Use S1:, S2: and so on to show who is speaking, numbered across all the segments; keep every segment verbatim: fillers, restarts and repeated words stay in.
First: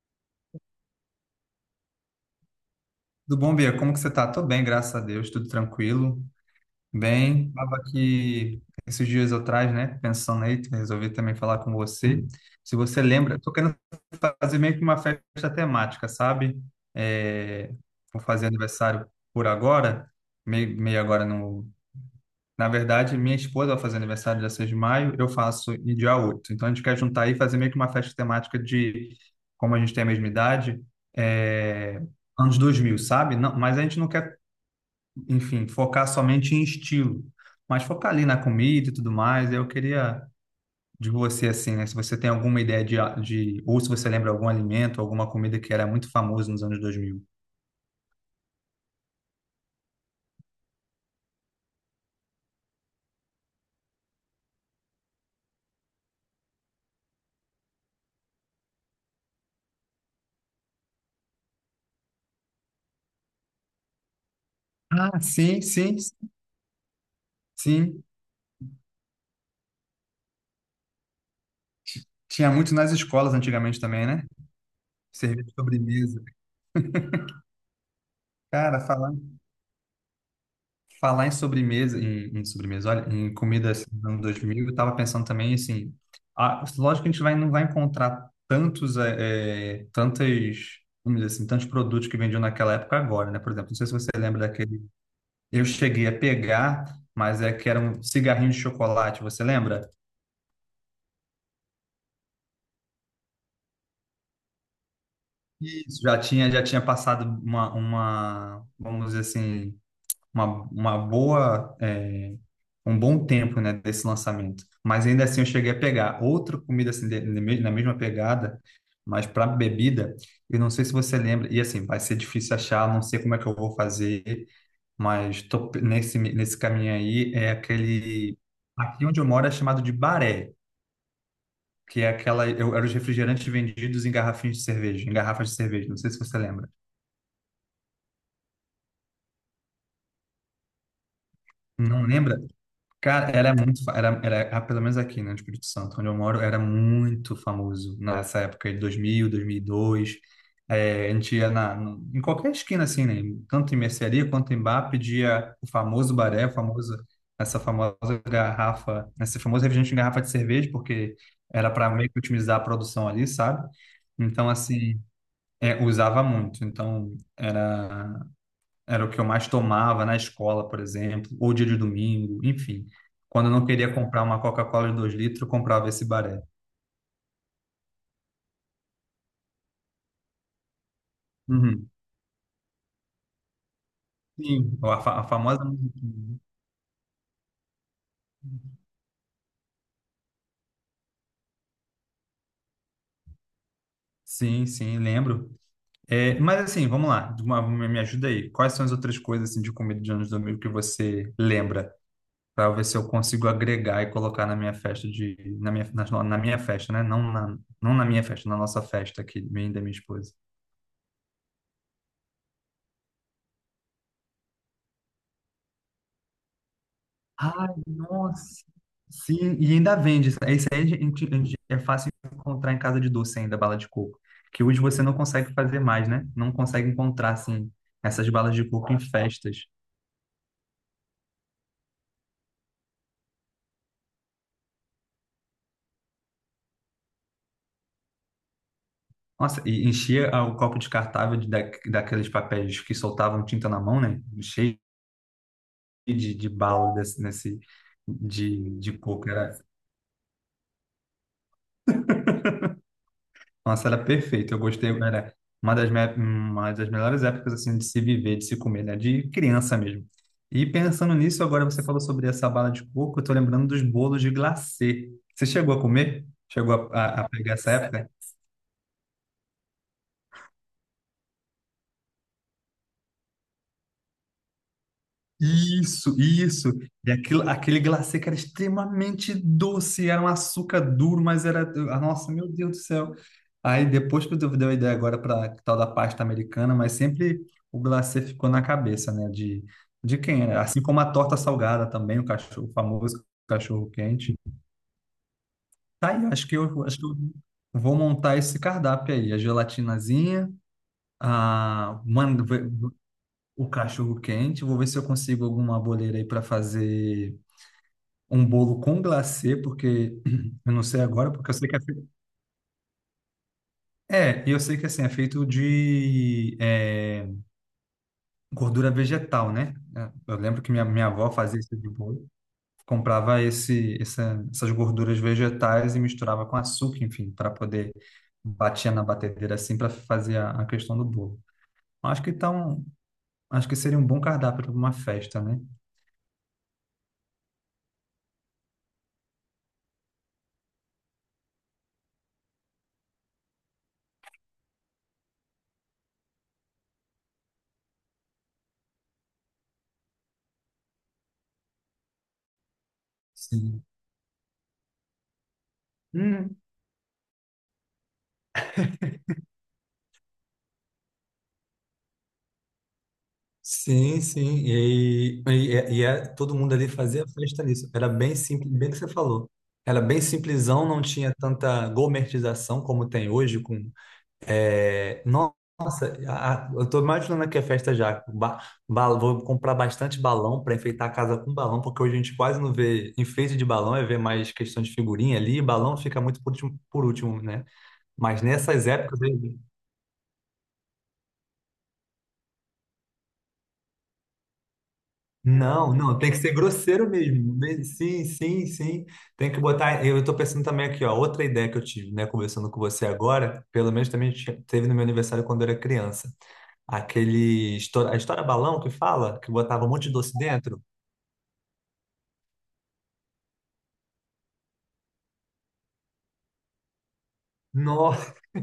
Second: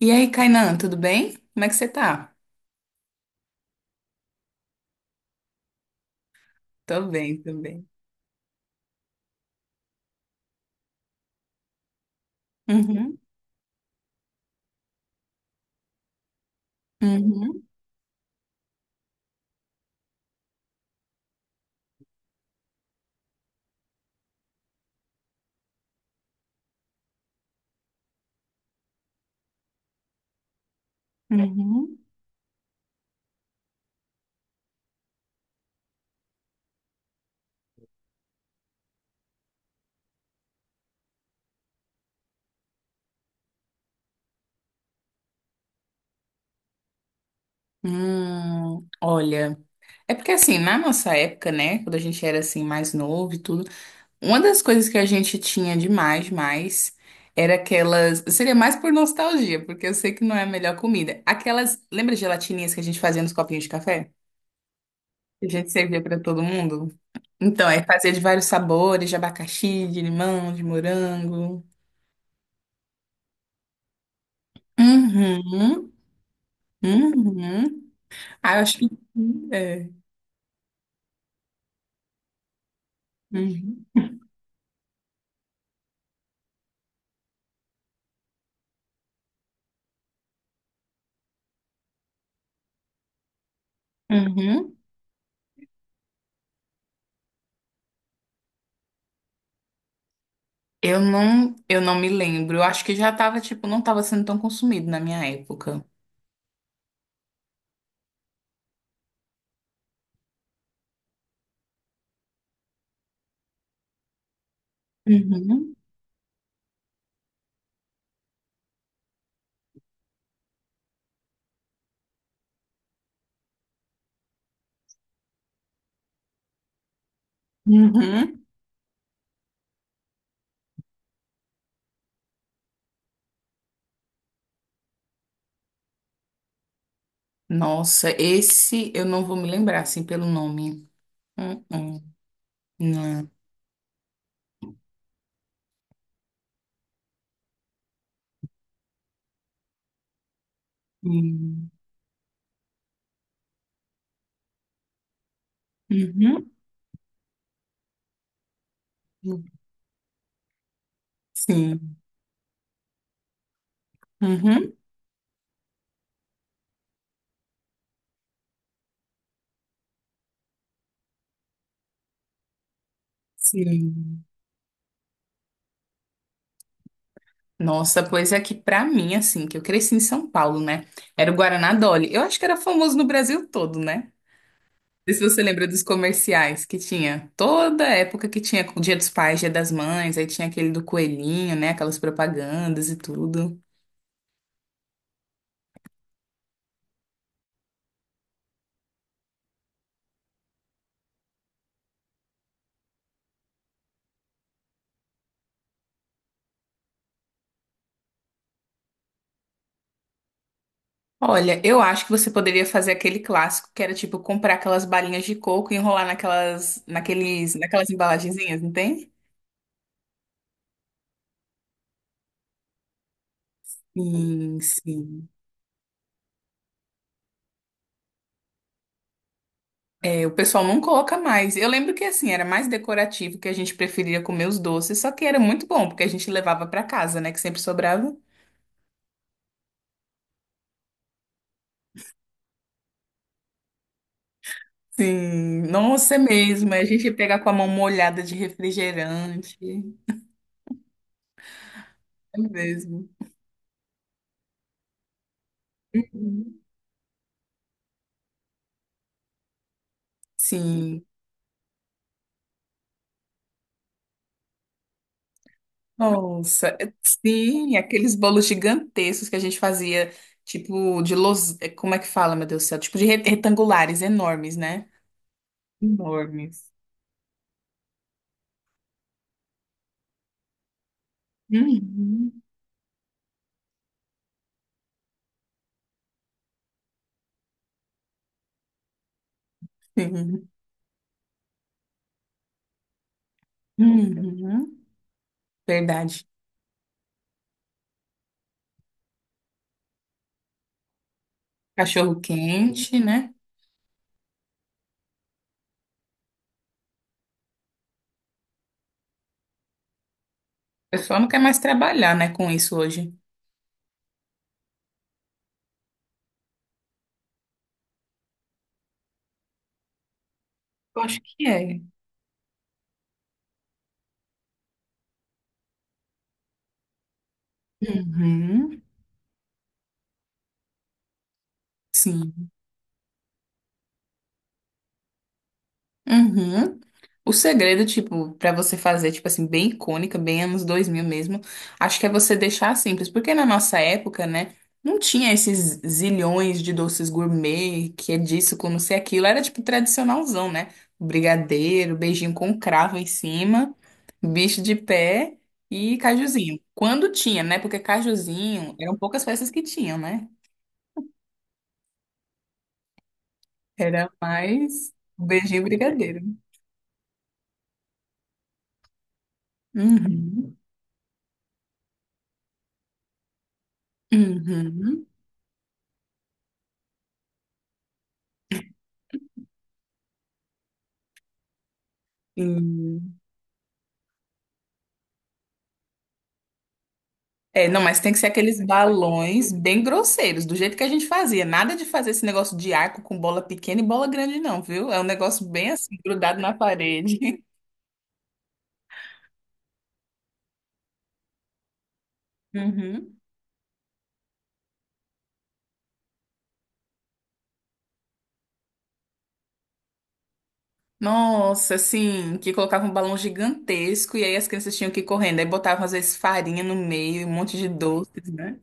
S1: E aí, Kainan, tudo bem? Como é que você tá?
S2: Tudo bom, Bia? Como que você tá? Tô bem, graças a Deus, tudo tranquilo.
S1: Tô bem, tô
S2: Bem, tava
S1: bem.
S2: aqui esses dias atrás, né, pensando aí, resolvi também falar com você. Se você
S1: Uhum,
S2: lembra, eu tô querendo fazer meio que uma festa temática, sabe?
S1: uhum,
S2: É, Vou fazer aniversário por agora, meio, meio agora no... Na verdade, minha esposa vai fazer aniversário dia seis de maio, eu faço em dia oito. Então, a gente quer juntar aí e fazer meio que uma festa temática de, como a gente tem a mesma idade,
S1: uhum.
S2: é, anos dois mil, sabe? Não, mas a gente não quer enfim, focar somente em estilo, mas focar ali na comida e tudo mais. Eu queria de você, assim, né? Se você tem alguma ideia de, ah, de ou se você lembra algum alimento, alguma comida que era muito famoso nos anos dois mil.
S1: Hum, olha, é porque assim, na nossa época, né, quando a gente era assim mais novo e tudo, uma das coisas que a gente tinha demais, mais, era aquelas, seria mais por nostalgia, porque eu sei que não é a melhor comida. Aquelas, lembra gelatininhas que a gente fazia nos copinhos de café?
S2: Ah,
S1: Que a
S2: sim,
S1: gente
S2: sim,
S1: servia pra todo mundo? Então, é
S2: sim.
S1: fazer de vários sabores, de abacaxi, de limão, de morango.
S2: Tinha muito nas escolas antigamente também, né? Serviço de
S1: Uhum.
S2: sobremesa.
S1: Uhum. Ah, eu acho
S2: Cara,
S1: que
S2: falar
S1: sim, é.
S2: Falar em sobremesa, em, em sobremesa, olha, em comida assim,
S1: Uhum.
S2: dos anos dois mil, eu tava pensando também, assim, a, lógico que a gente vai, não vai encontrar tantos, é, é, tantas, vamos dizer assim, tantos produtos que vendiam naquela época agora, né? Por exemplo, não sei se você lembra
S1: Uhum.
S2: daquele, eu cheguei a pegar, mas é que era um cigarrinho de chocolate, você lembra?
S1: Eu não, eu não me lembro. Eu acho que já tava, tipo, não tava sendo tão consumido na minha época.
S2: Isso, já tinha, já tinha passado uma, uma, vamos dizer assim, uma, uma boa, é, um bom tempo, né, desse lançamento. Mas ainda assim eu cheguei
S1: Uhum.
S2: a pegar outra comida assim, de- na na mesma pegada, mas para bebida, eu não sei se você lembra, e assim, vai ser difícil achar, não sei como é que eu vou fazer, mas tô pe- nesse, nesse caminho aí, é aquele...
S1: Uhum.
S2: Aqui onde eu moro é chamado de baré, que é aquela... Eu, era os refrigerantes vendidos em garrafinhas de cerveja, em garrafas de cerveja, não sei se você lembra.
S1: Nossa, esse eu não vou me lembrar, assim, pelo nome.
S2: Não
S1: Uhum.
S2: lembra? Cara,
S1: Não.
S2: era muito, fa- era, era, ah, pelo menos aqui, né, no Espírito Santo, onde eu moro, era muito famoso nessa época de dois mil, dois mil e dois. É, a gente ia
S1: Uhum.
S2: na, no- em qualquer esquina, assim, né, tanto em mercearia quanto em bar, pedia o famoso baré,
S1: Uhum.
S2: o famoso, essa famosa garrafa, esse famoso refrigerante em garrafa de cerveja, porque era para
S1: Sim.
S2: meio que otimizar a produção ali, sabe? Então,
S1: Uhum.
S2: assim, é, usava muito. Então, era era o que eu mais tomava na escola, por exemplo, ou dia de domingo, enfim. Quando eu não queria comprar
S1: Sim.
S2: uma Coca-Cola de dois litros, eu comprava esse baré.
S1: Nossa, pois é que pra mim, assim, que eu cresci em São Paulo, né? Era o Guaraná
S2: Uhum.
S1: Dolly. Eu acho que era famoso no Brasil todo, né?
S2: Sim, a,
S1: Sei se
S2: fa- a
S1: você
S2: famosa
S1: lembra dos
S2: musiquinha.
S1: comerciais que tinha. Toda época que tinha o Dia dos Pais, Dia das Mães, aí tinha aquele do coelhinho, né? Aquelas propagandas e tudo.
S2: Sim, sim, lembro. É, mas assim, vamos lá, de uma- me me ajuda aí. Quais são as outras coisas assim, de comida de anos domingo que você lembra? Para ver se eu consigo agregar e colocar na minha festa de na minha, na, na minha festa, né? Não na, não na minha festa, na nossa festa aqui, minha e da minha esposa.
S1: Olha, eu acho que você poderia fazer aquele clássico que era tipo comprar aquelas balinhas de coco e enrolar naquelas, naqueles,
S2: Ai,
S1: naquelas embalagenzinhas,
S2: nossa.
S1: não tem?
S2: Sim, e ainda vende. Isso aí a gente- a gente- é fácil encontrar em casa de doce ainda, bala de coco.
S1: Sim,
S2: Que hoje você não
S1: sim.
S2: consegue fazer mais, né? Não consegue encontrar, assim, essas balas de coco em festas.
S1: É, o pessoal não coloca mais. Eu lembro que assim, era mais decorativo, que a gente preferia comer os doces, só que era muito bom, porque a gente levava pra casa, né? Que sempre sobrava.
S2: Nossa, e enchia ah, o copo descartável de, da, daqueles papéis que soltavam tinta na mão, né? Cheio
S1: Sim, nossa, é
S2: de, de
S1: mesmo. A
S2: bala
S1: gente
S2: desse,
S1: pega com a
S2: nesse,
S1: mão molhada de
S2: de, de coco. Era,
S1: refrigerante. É mesmo.
S2: Nossa, era perfeito. Eu gostei, era uma das, me-
S1: Uhum.
S2: uma das melhores épocas assim de se viver, de se comer, né? De criança mesmo. E
S1: Sim,
S2: pensando nisso, agora você falou sobre essa bala de coco, eu tô lembrando dos bolos de glacê. Você chegou a comer?
S1: nossa,
S2: Chegou
S1: é-
S2: a, a- a pegar essa
S1: sim,
S2: época?
S1: aqueles bolos gigantescos que a gente fazia, tipo de los... É, como é que fala, meu Deus do céu? Tipo de re- retangulares enormes, né?
S2: Isso,
S1: Enormes.
S2: isso. E aquilo, aquele glacê que era extremamente doce, era um açúcar duro, mas era. ah,
S1: Uhum.
S2: Nossa, meu Deus do céu. Aí depois que eu dei a ideia agora para tal da pasta americana, mas sempre o glacê ficou na cabeça, né? De, de quem
S1: Sim.
S2: era. Assim como a torta salgada também, o cachorro o famoso cachorro quente.
S1: Uhum.
S2: Tá
S1: Verdade.
S2: aí, acho que eu, acho que eu vou montar esse cardápio aí. A gelatinazinha, a,
S1: Cachorro
S2: mano,
S1: quente, né?
S2: o cachorro quente. Vou ver se eu consigo alguma boleira aí para fazer. um bolo com glacê, porque eu não
S1: O
S2: sei
S1: pessoal não
S2: agora,
S1: quer
S2: porque eu
S1: mais
S2: sei que é feito.
S1: trabalhar, né, com isso hoje.
S2: É, e eu sei que assim, é feito de é, gordura vegetal, né? É, Eu lembro que minha,
S1: Eu
S2: minha
S1: acho
S2: avó
S1: que
S2: fazia esse
S1: é.
S2: tipo de bolo, comprava esse, essa- essas gorduras vegetais e misturava com açúcar, enfim, para poder
S1: Uhum.
S2: batia na batedeira assim para fazer a, a questão do bolo. Acho que
S1: Sim.
S2: então, acho que seria um bom cardápio para uma festa, né?
S1: Uhum. O segredo, tipo, pra você fazer, tipo assim, bem icônica, bem anos dois mil mesmo, acho que é você deixar simples, porque na nossa época, né, não tinha esses zilhões de doces gourmet, que é disso, com não sei aquilo, era tipo tradicionalzão, né? Brigadeiro, beijinho com cravo em cima,
S2: Sim.
S1: bicho de pé e cajuzinho. Quando tinha, né? Porque cajuzinho, eram poucas peças que tinham, né? Era
S2: Sim, sim.
S1: mais
S2: E,
S1: beijinho e
S2: e, e, é-
S1: brigadeiro.
S2: todo mundo ali fazia festa nisso. Era bem simples, bem o que você falou. Era bem
S1: Uhum.
S2: simplesão, não tinha tanta gourmetização como tem hoje. Com,
S1: Uhum.
S2: é, no- nossa, a- a- eu estou imaginando aqui a festa já. Ba, ba- vou comprar bastante balão para enfeitar a casa com balão, porque hoje a gente quase não vê
S1: Sim.
S2: enfeite de balão, é ver mais questão de figurinha ali, e balão fica muito por último, por último, né?
S1: É, não, mas tem que ser
S2: Mas
S1: aqueles
S2: nessas épocas,
S1: balões
S2: aí.
S1: bem grosseiros, do jeito que a gente fazia. Nada de fazer esse negócio de arco com bola pequena e bola grande, não, viu? É um negócio bem
S2: Não,
S1: assim,
S2: não, tem que
S1: grudado na
S2: ser grosseiro
S1: parede.
S2: mesmo. Bem, Sim, sim, sim. Tem que botar. Eu estou pensando também aqui, ó, outra ideia que eu tive, né, conversando com você
S1: Uhum.
S2: agora, pelo menos também tinha- teve no meu aniversário quando eu era criança. Aquele. histó- A história balão que fala, que botava um monte de doce dentro.
S1: Nossa, assim, que colocava um balão gigantesco e aí as crianças tinham que ir correndo. Aí botavam, às vezes, farinha no meio, um monte de doces, né?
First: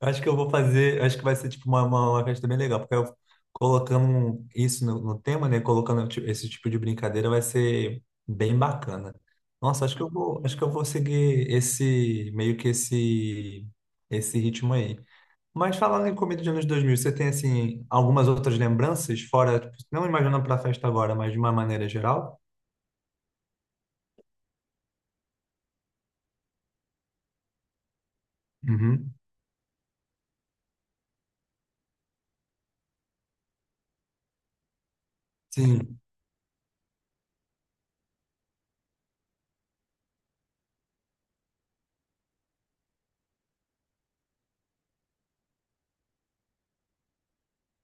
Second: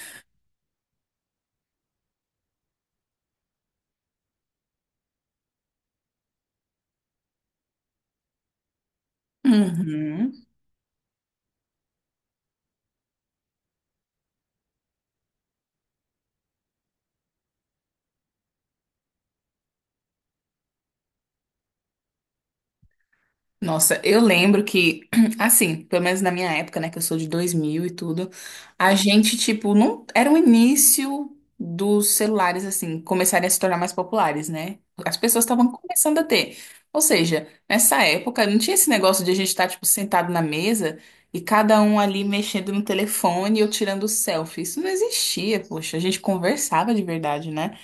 S2: Acho que eu vou fazer, acho que vai ser tipo uma, uma, uma festa bem legal, porque eu colocando um- isso no, no tema, né? Colocando ti- esse tipo de brincadeira vai ser bem bacana. Nossa, acho que eu
S1: Uhum.
S2: vou, acho que eu vou seguir esse meio que esse esse ritmo aí. Mas falando em comida de anos dois mil, você tem assim algumas outras lembranças fora, tipo, não imaginando para a festa agora, mas de uma maneira geral?
S1: Nossa, eu lembro que, assim, pelo menos na minha época, né, que eu sou de dois mil e tudo, a
S2: Uhum.
S1: gente, tipo, não era o início dos celulares, assim, começarem a se tornar mais populares, né? As pessoas estavam
S2: Sim.
S1: começando a ter. Ou seja, nessa época, não tinha esse negócio de a gente estar, tipo, sentado na mesa e cada um ali mexendo no telefone ou tirando selfie. Isso não existia, poxa, a gente conversava de verdade, né?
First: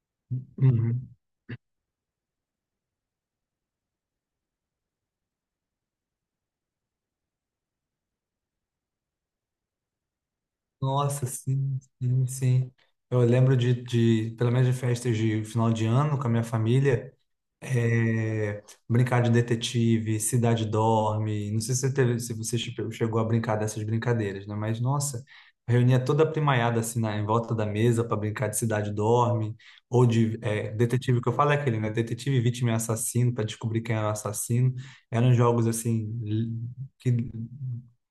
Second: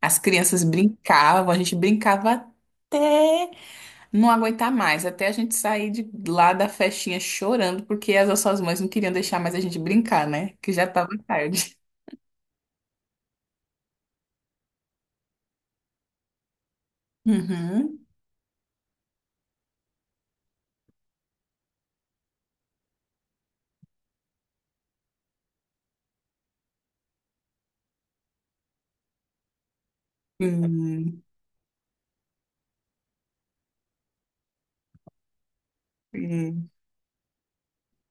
S1: As crianças
S2: Uhum.
S1: brincavam, a gente brincava não aguentar mais, até a gente sair de lá da festinha chorando, porque as nossas mães não queriam deixar mais a gente brincar, né? Que já tava
S2: Nossa,
S1: tarde.
S2: sim, sim, sim. Eu lembro de, de, pelo menos de festas de final de ano com a minha família,
S1: Uhum.
S2: é, brincar de detetive, Cidade Dorme. Não sei se você teve, se você che- chegou a brincar dessas brincadeiras, né? Mas, nossa, reunia toda a primaiada assim, na, em volta da mesa para brincar de Cidade Dorme, ou de é,
S1: Sim,
S2: detetive, que eu falo é aquele, né? Detetive, vítima e assassino, para descobrir quem era o assassino. Eram jogos assim,
S1: sim,
S2: que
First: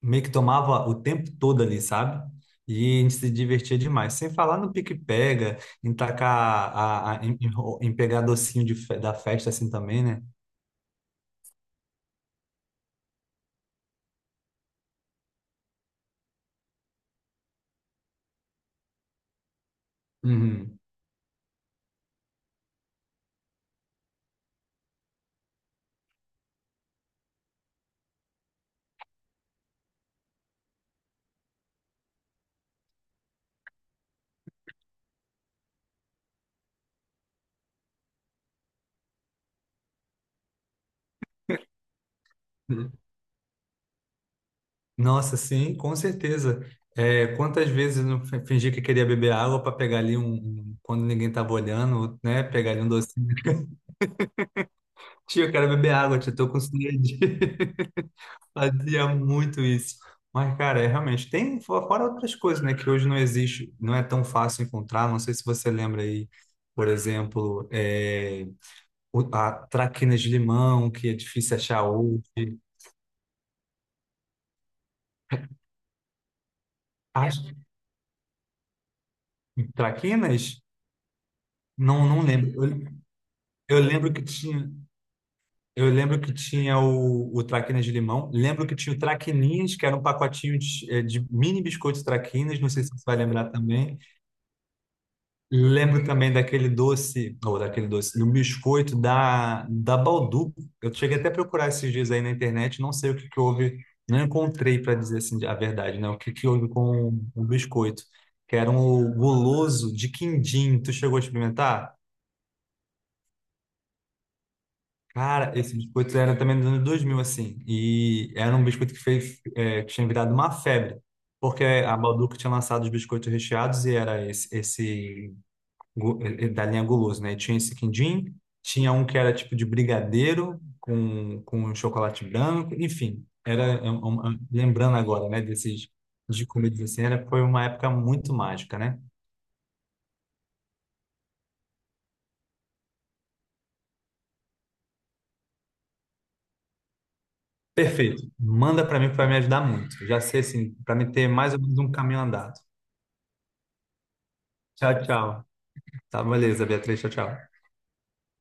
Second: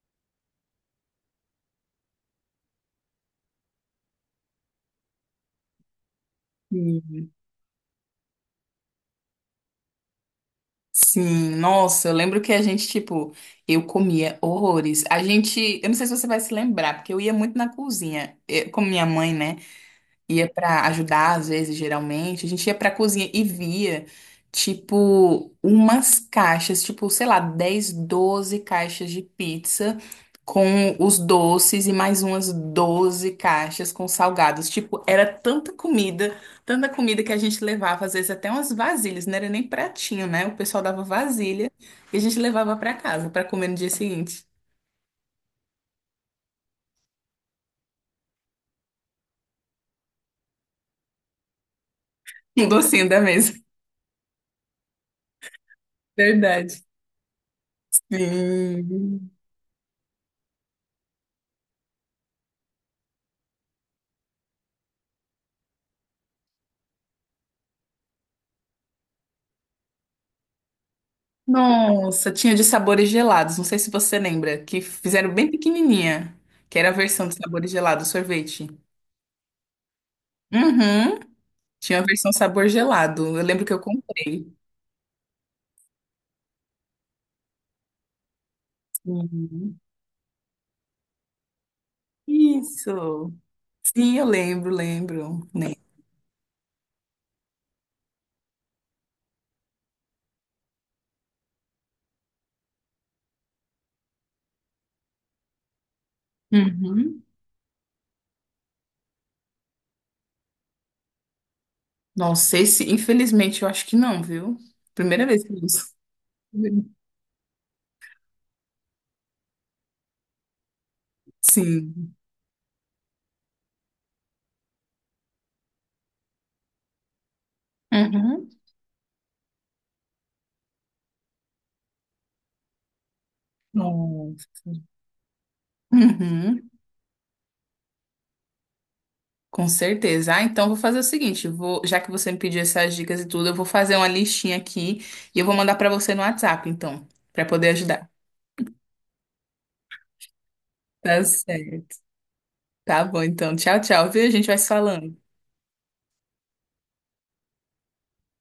S2: meio que tomava o tempo todo ali, sabe? E a gente se divertia demais. Sem falar no pique-pega, em tacar a, a-
S1: sim.
S2: em, em ro- em pegar docinho de fe- da festa assim também, né?
S1: Sim, nossa, eu lembro que a gente, tipo, eu comia horrores. A gente, eu não sei se você vai se lembrar, porque eu ia muito na cozinha, eu, com minha mãe, né? Ia
S2: Uhum.
S1: para ajudar às vezes, geralmente, a gente ia para cozinha e via tipo umas caixas, tipo, sei lá, dez doze caixas de pizza com os doces e mais umas doze caixas com salgados. Tipo, era tanta comida, tanta comida que a gente levava às vezes até umas vasilhas, não era nem pratinho, né? O pessoal dava vasilha e a gente levava para
S2: Uhum.
S1: casa para comer no dia seguinte.
S2: Nossa, sim, com certeza. É, quantas vezes eu não fi- fingi que queria beber água para pegar ali um, um- quando ninguém tava olhando, né?
S1: Um
S2: Pegar ali um
S1: docinho da
S2: docinho.
S1: mesa.
S2: Tio, eu quero beber água, tio, tô com
S1: Verdade.
S2: sede. Fazia
S1: Sim.
S2: muito isso. Mas, cara, é realmente. Tem fo- fora outras coisas, né? Que hoje não existe, não é tão fácil encontrar. Não sei se você lembra aí, por exemplo, é, o- a traquinas de limão, que é difícil achar hoje.
S1: Nossa, tinha de sabores gelados. Não sei se você lembra, que fizeram bem pequenininha, que era a versão de
S2: As
S1: sabores gelados, sorvete.
S2: traquinas?
S1: Uhum. Tinha a
S2: Não, não
S1: versão sabor
S2: lembro.
S1: gelado. Eu lembro que
S2: Eu,
S1: eu
S2: eu lembro que
S1: comprei.
S2: tinha. Eu lembro que tinha o, o traquinas de limão. Lembro que tinha o traquininhas,
S1: Uhum.
S2: que era um pacotinho de, eh, de mini biscoitos traquinas. Não sei se você vai
S1: Isso.
S2: lembrar também.
S1: Sim, eu lembro, lembro, né?
S2: Lembro também daquele doce, ou daquele doce, do biscoito da, da Baldu. Eu cheguei até a procurar esses dias aí na internet, não sei o que que houve, não encontrei para dizer assim a verdade, né? O que que houve com
S1: Uhum.
S2: o biscoito, que era um guloso de quindim. Tu chegou a experimentar?
S1: Não sei se, infelizmente, eu acho que não, viu? Primeira vez que eu
S2: Cara, esse
S1: uso.
S2: biscoito era também dos anos dois mil assim, e era um biscoito que fez, é, que tinha virado uma febre, porque a
S1: Sim.
S2: Balduco tinha lançado os biscoitos recheados e era esse, esse gu- eh, da linha guloso, né? Tinha esse quindim,
S1: Uhum.
S2: tinha um que era tipo de brigadeiro com, com chocolate branco, enfim, era é um- é um-
S1: Nossa.
S2: lembrando agora, né, desses de
S1: Uhum.
S2: comida assim, era, foi uma época muito mágica, né?
S1: Com certeza. Ah, então vou fazer o seguinte, vou, já que você me pediu essas dicas e tudo, eu vou fazer uma listinha aqui e eu vou mandar pra você no WhatsApp, então, pra poder ajudar.
S2: Perfeito. Manda para mim que vai me ajudar muito. Já sei assim, para me
S1: Tá
S2: ter mais ou menos um
S1: certo.
S2: caminho andado.
S1: Tá bom, então. Tchau, tchau, viu? A gente vai se
S2: Tchau,
S1: falando.
S2: tchau. Tá, beleza, Beatriz. Tchau, tchau.